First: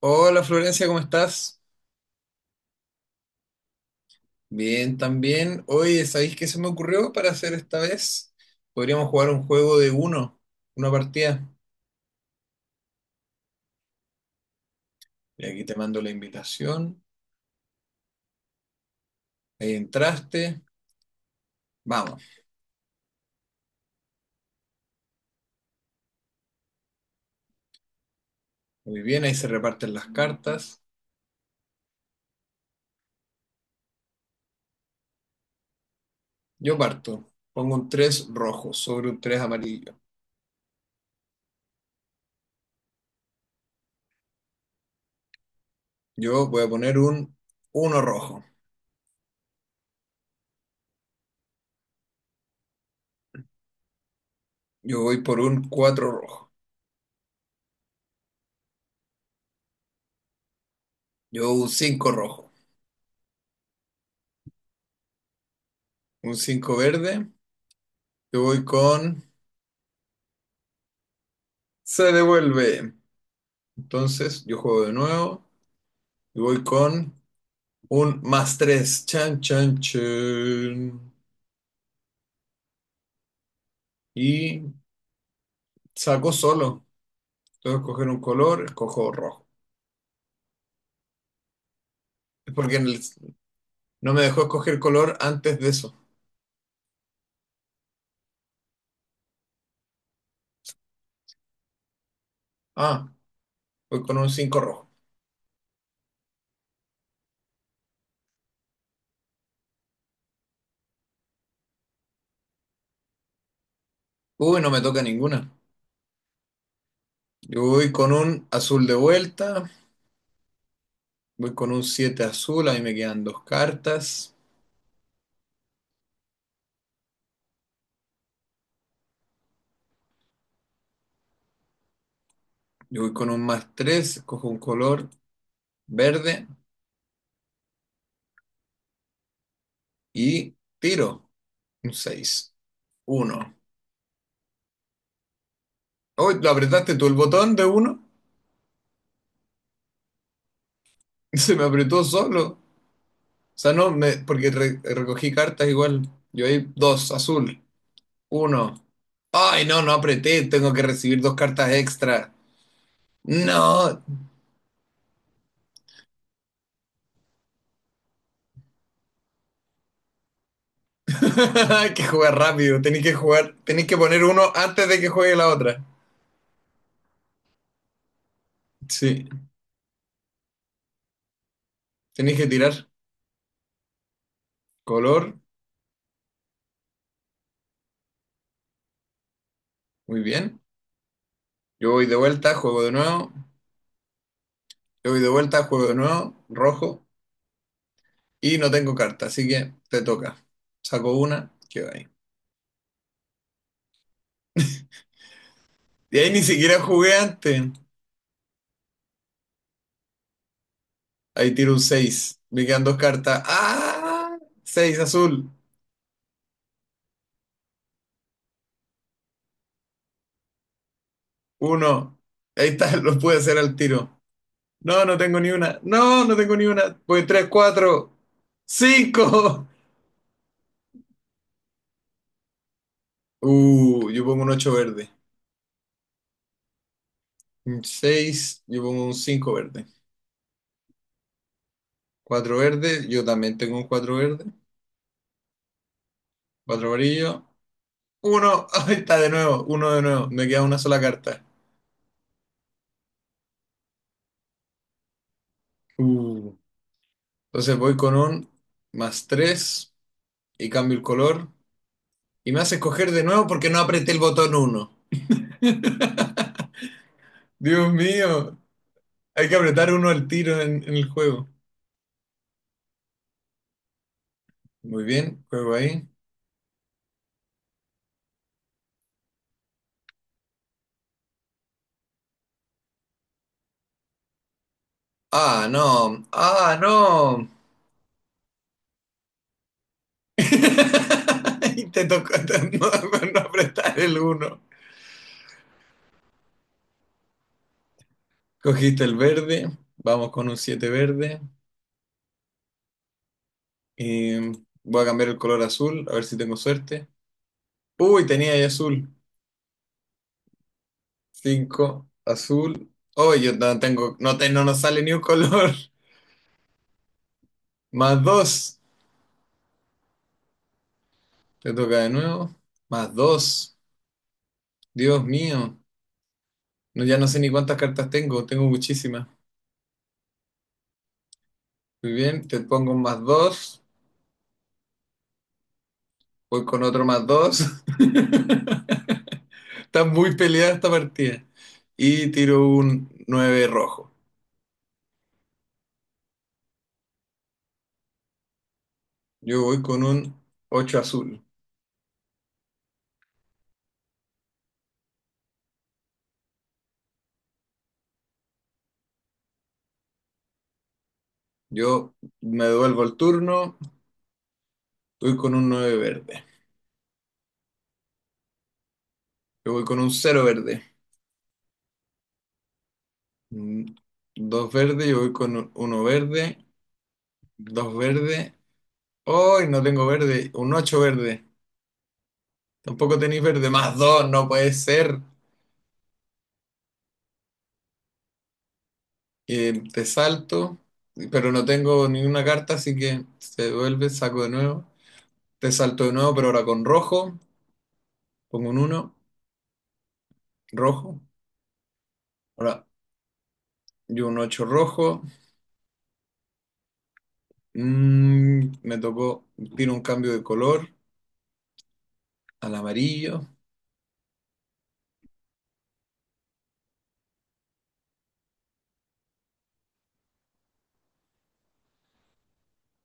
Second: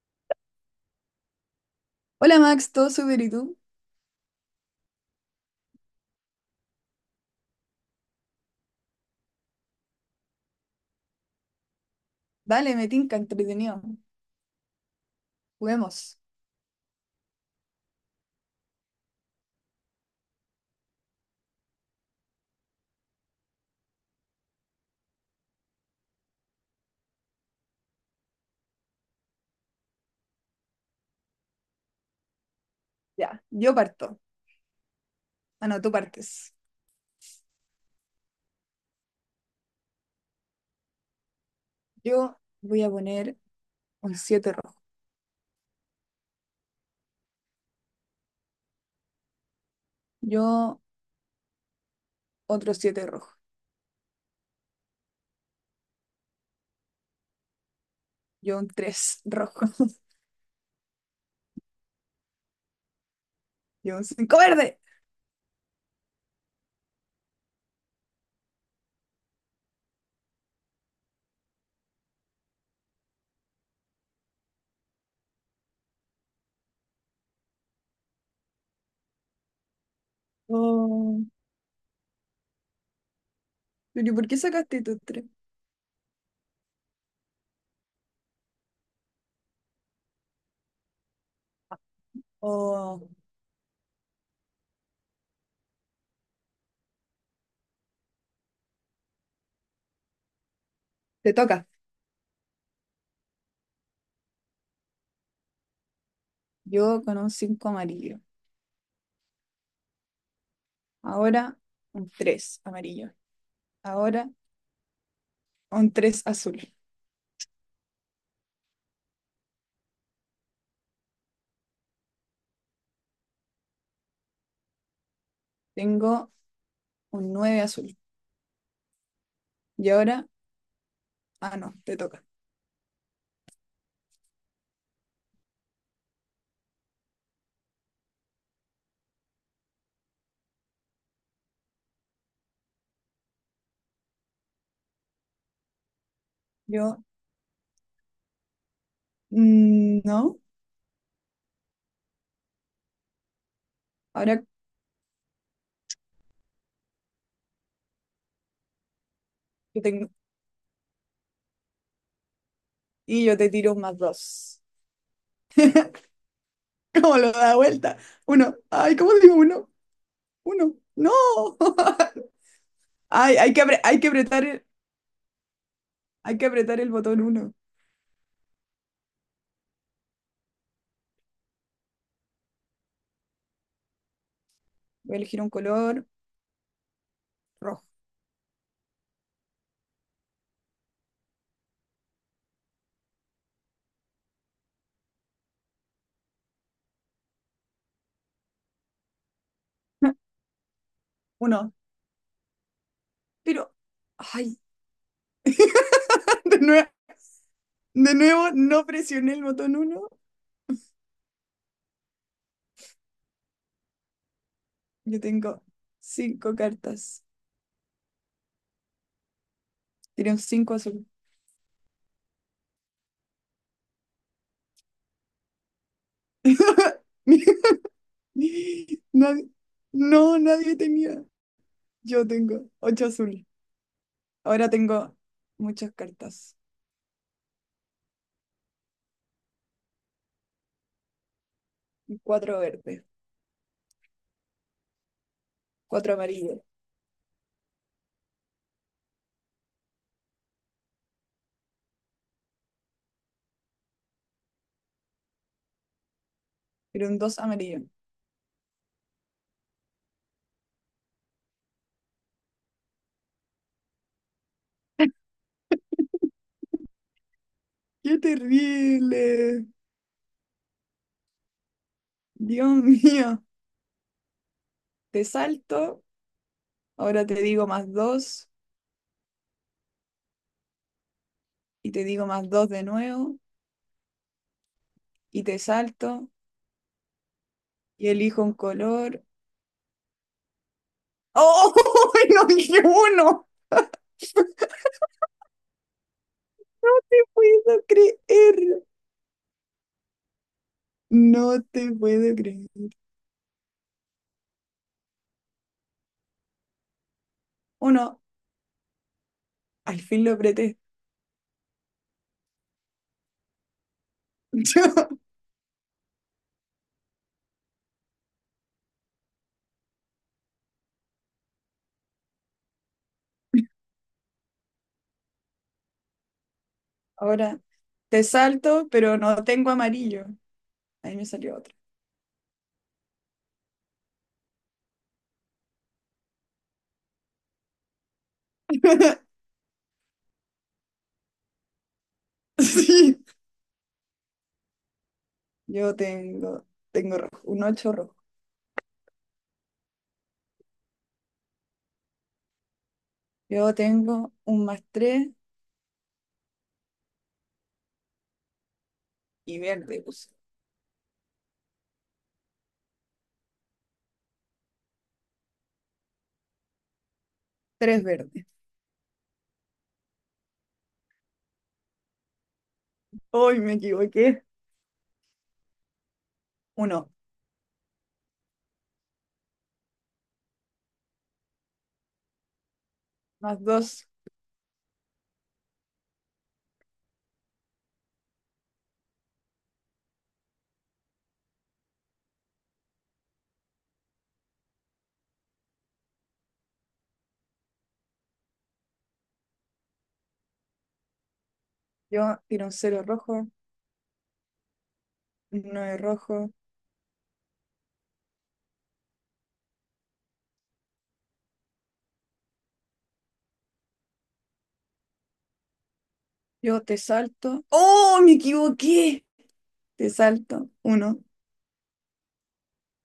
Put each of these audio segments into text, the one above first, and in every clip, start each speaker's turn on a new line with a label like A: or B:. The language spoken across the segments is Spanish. A: Hola Florencia, ¿cómo estás?
B: Hola Max, ¿todo súper y tú?
A: Bien, también. Oye, ¿sabéis qué se me ocurrió para hacer esta vez? Podríamos jugar un juego de uno, una partida.
B: Dale, me tinca, entretenido.
A: Y aquí te mando la
B: Juguemos.
A: invitación. Ahí entraste. Vamos. Muy bien, ahí se reparten las cartas.
B: Ya, yo parto. Ah, no, tú partes.
A: Yo parto. Pongo un 3 rojo sobre un 3 amarillo.
B: Yo voy a poner un 7 rojo.
A: Yo voy a poner un uno rojo.
B: Yo otro 7 rojo.
A: Yo voy por un 4 rojo.
B: Yo un 3 rojo.
A: Yo un cinco rojo.
B: Yo un 5 verde.
A: Un 5 verde. Yo voy con... Se devuelve. Entonces, yo juego de nuevo y voy con un más tres. Chan, chan, chan.
B: Oh, pero ¿por qué
A: Y
B: sacaste tu tres?
A: saco solo. Tengo que escoger un color, escojo rojo. Es porque
B: Oh,
A: no me dejó escoger color antes de eso.
B: te toca.
A: Ah, voy con un 5 rojo.
B: Yo con un 5 amarillo. Ahora un 3 amarillo. Ahora
A: Uy, no me toca ninguna.
B: un 3 azul.
A: Yo voy con un azul de vuelta. Voy con un 7 azul. Ahí me quedan dos cartas.
B: Tengo un 9 azul. Y ahora, ah, no, te toca.
A: Yo voy con un más 3. Escojo un color verde. Y tiro. Un seis. Uno. Hoy lo apretaste
B: Yo
A: tú el botón de uno.
B: No,
A: Se me apretó solo. O sea, no, me,
B: ahora
A: porque recogí cartas igual. Yo ahí dos, azul, uno. Ay, no,
B: yo
A: no
B: tengo.
A: apreté, tengo que recibir dos cartas extra.
B: Y yo te tiro más
A: No,
B: dos. ¿Cómo lo da vuelta? Uno. Ay, ¿cómo digo uno? Uno. No.
A: hay que jugar rápido, tenéis que
B: Ay,
A: jugar, tenéis que poner uno antes de que juegue la otra.
B: hay que apretar el botón uno.
A: Sí, tenéis que tirar
B: Voy a
A: color,
B: elegir un color rojo.
A: muy bien. Yo voy de vuelta, juego de nuevo, yo voy de vuelta, juego de nuevo, rojo, y no tengo carta, así que te toca. Saco una,
B: Uno.
A: que va.
B: Pero, ay,
A: Y ahí ni
B: de
A: siquiera
B: nuevo,
A: jugué antes.
B: de nuevo no presioné el botón uno.
A: Ahí tiro un seis. Me quedan dos cartas. ¡Ah! Seis
B: Yo
A: azul.
B: tengo cinco cartas. Tiré un cinco azul.
A: Uno. Ahí está, lo pude hacer al tiro. No, no tengo ni una. No, no tengo ni una. Voy 3 4
B: Nadie-
A: cinco.
B: no, nadie tenía. Yo tengo ocho azul.
A: Yo pongo un
B: Ahora
A: 8 verde.
B: tengo muchas cartas.
A: Un 6, yo pongo un 5 verde.
B: Y
A: Cuatro
B: cuatro verdes,
A: verde, yo también tengo un 4 verde.
B: cuatro amarillos,
A: Cuatro amarillo. Uno. Ahí está de nuevo. Uno de nuevo. Me queda una sola carta. Uh,
B: pero un dos
A: entonces
B: amarillo.
A: voy con un más 3 y cambio el color y me hace escoger de nuevo porque no apreté el botón uno. Dios
B: ¡Qué
A: mío, hay que
B: terrible!
A: apretar uno al tiro en el juego.
B: Dios mío.
A: Muy
B: Te
A: bien, juego
B: salto,
A: ahí.
B: ahora te digo más dos, y te digo más dos de nuevo, y te
A: Ah, no,
B: salto,
A: ah, no.
B: y elijo un color. ¡Oh!
A: Y te tocó
B: ¡No dije
A: no, no
B: uno!
A: apretar el uno.
B: ¡No puedo creer!
A: Cogiste el verde, vamos con un 7 verde.
B: No te puedo creer.
A: Y voy a cambiar el color azul, a ver si tengo suerte.
B: Uno,
A: Uy, tenía ahí azul.
B: al fin lo apreté.
A: Cinco azul. Uy, yo no tengo, no, no nos sale ni un color. Más dos. Te toca de nuevo. Más dos. Dios mío. No, ya no sé ni
B: Ahora
A: cuántas cartas
B: te
A: tengo. Tengo
B: salto, pero
A: muchísimas.
B: no tengo amarillo. Ahí me salió otro.
A: Muy bien. Te pongo un más dos. Voy con otro más dos. Está muy peleada esta partida. Y tiro un
B: Sí,
A: 9 rojo.
B: yo tengo, tengo rojo, un 8 rojo.
A: Yo voy con un 8 azul.
B: Yo tengo un más 3 y verde, puse.
A: Yo me devuelvo el turno. Voy con un 9 verde.
B: 3 verde.
A: Yo voy con un cero verde.
B: Hoy me
A: Mm,
B: equivoqué.
A: Dos verde. Yo voy con uno verde.
B: Uno
A: Dos verde. Hoy no tengo verde, un 8 verde. Tampoco tenéis
B: más
A: verde, más
B: 2.
A: 2 no puede ser. Te salto, pero no tengo ninguna carta, así que se devuelve, saco de nuevo. Te salto de nuevo, pero ahora con rojo. Pongo un uno rojo.
B: Yo tiro un
A: Ahora
B: cero rojo,
A: yo un 8 rojo.
B: un 9 rojo.
A: Me tocó, tiro un cambio de color al amarillo.
B: Yo te salto. ¡Oh, me equivoqué! Te salto. Uno,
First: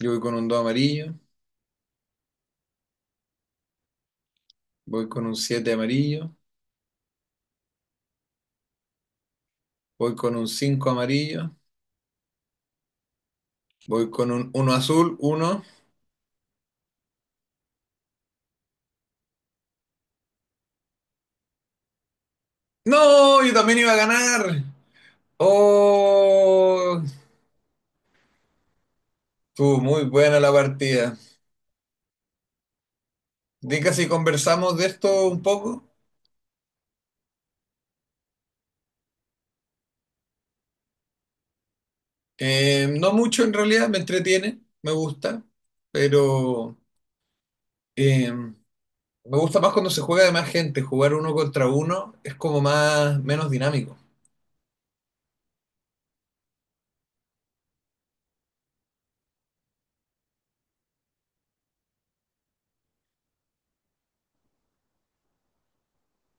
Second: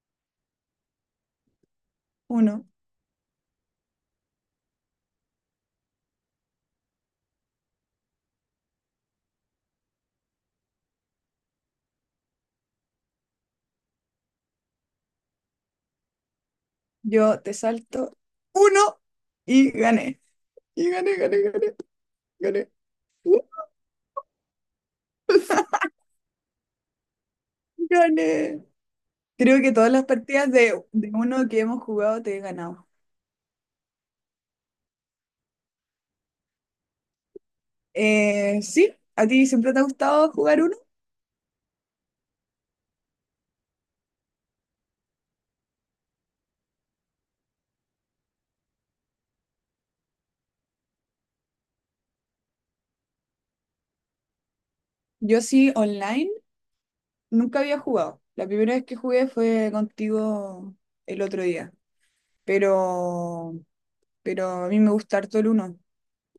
A: Yo voy con un 2 amarillo,
B: uno.
A: voy con un 7 amarillo, voy con un 5 amarillo, voy con un uno azul, uno.
B: Yo te salto. Uno y gané. Y gané, gané, gané, gané. ¡Uh!
A: No, yo también iba a ganar. Oh,
B: Gané. Creo que
A: estuvo
B: todas
A: muy
B: las
A: buena
B: partidas
A: la
B: de
A: partida.
B: uno que hemos jugado te he ganado.
A: Dica si conversamos de esto un poco.
B: Sí, ¿a ti siempre te ha gustado jugar uno?
A: No mucho en realidad, me entretiene, me gusta, pero me gusta más cuando se juega de más gente. Jugar uno contra uno es como más, menos dinámico.
B: Yo sí, online, nunca había jugado. La primera vez que jugué fue contigo el otro día, pero, pero a mí me gusta harto el uno.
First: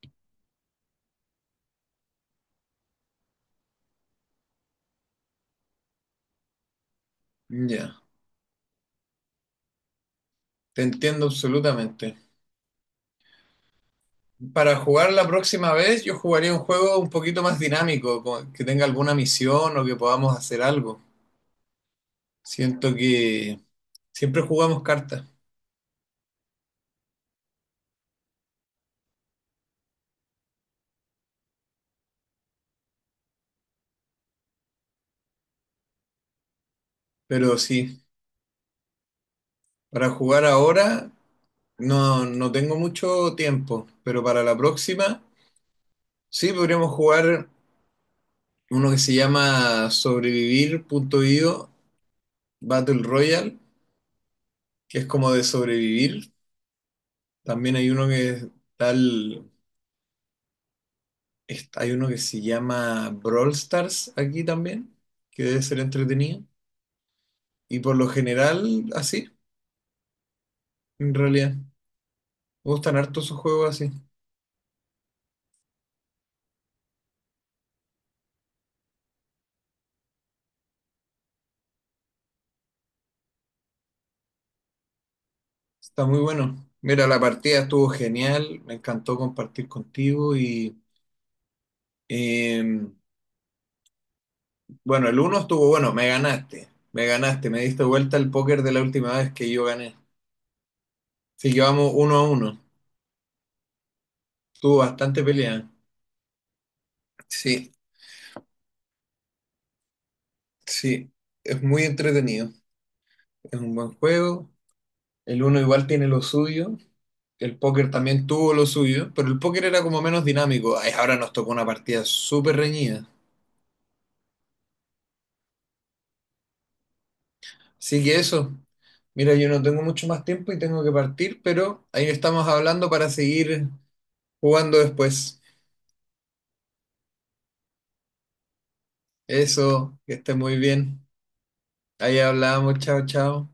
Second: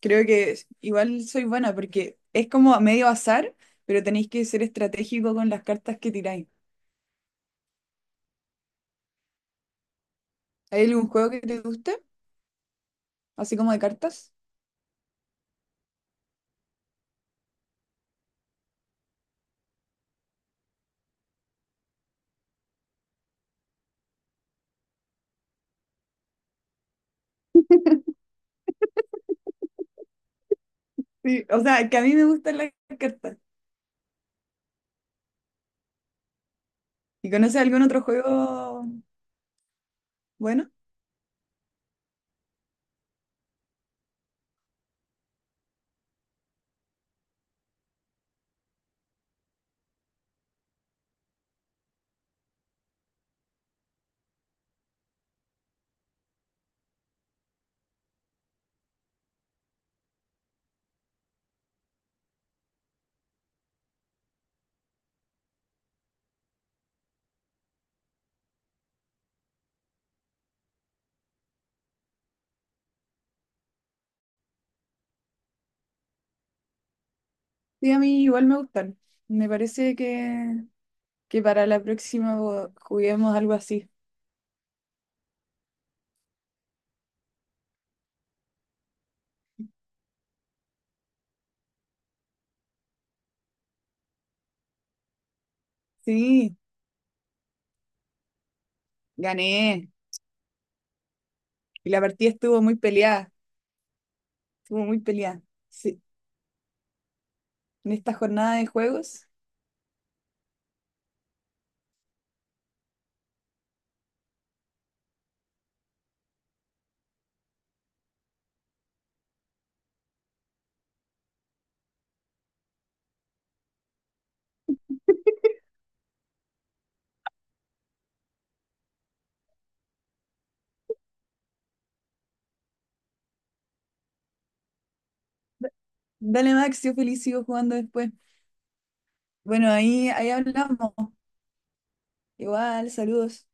B: Creo que igual soy buena porque es como medio azar, pero tenéis que ser estratégico con las cartas que tiráis.
A: Ya, te
B: ¿Hay algún
A: entiendo
B: juego que te guste?
A: absolutamente.
B: Así como de cartas.
A: Para jugar la próxima vez, yo jugaría un juego un poquito más dinámico, como que tenga alguna misión o que podamos hacer algo. Siento que siempre jugamos cartas,
B: Sí, o sea, que a mí me gustan las cartas. ¿Y
A: pero
B: conoces algún
A: sí,
B: otro juego
A: para jugar
B: bueno?
A: ahora no, no tengo mucho tiempo, pero para la próxima sí podríamos jugar uno que se llama Sobrevivir.io Battle Royale, que es como de sobrevivir. También hay uno que es tal, hay uno que se llama Brawl Stars aquí también, que debe ser entretenido. Y por lo general, así, en realidad. Me gustan harto esos juegos así.
B: Sí, a mí igual me gustan. Me parece que para la próxima juguemos algo así.
A: Está muy bueno. Mira, la partida estuvo genial, me encantó compartir contigo y eh, bueno, el uno estuvo bueno, me
B: Sí,
A: ganaste, me ganaste, me diste vuelta el póker de la última vez que yo
B: gané.
A: gané. Sí,
B: Y
A: llevamos
B: la
A: uno a
B: partida
A: uno,
B: estuvo muy peleada,
A: estuvo
B: estuvo muy
A: bastante
B: peleada.
A: pelea.
B: Sí,
A: Sí,
B: en esta jornada de juegos.
A: sí, es muy entretenido, es un buen juego, el uno igual tiene lo suyo, el póker también tuvo lo suyo, pero el póker era como menos dinámico. Ay, ahora nos tocó una partida súper reñida. Así que eso. Mira, yo no tengo mucho más tiempo y tengo que partir, pero ahí estamos hablando para seguir jugando después.
B: Dale, Max, yo feliz sigo jugando después. Bueno,
A: Eso,
B: ahí,
A: que
B: ahí
A: esté muy
B: hablamos.
A: bien. Ahí hablamos,
B: Igual,
A: chao,
B: saludos.
A: chao.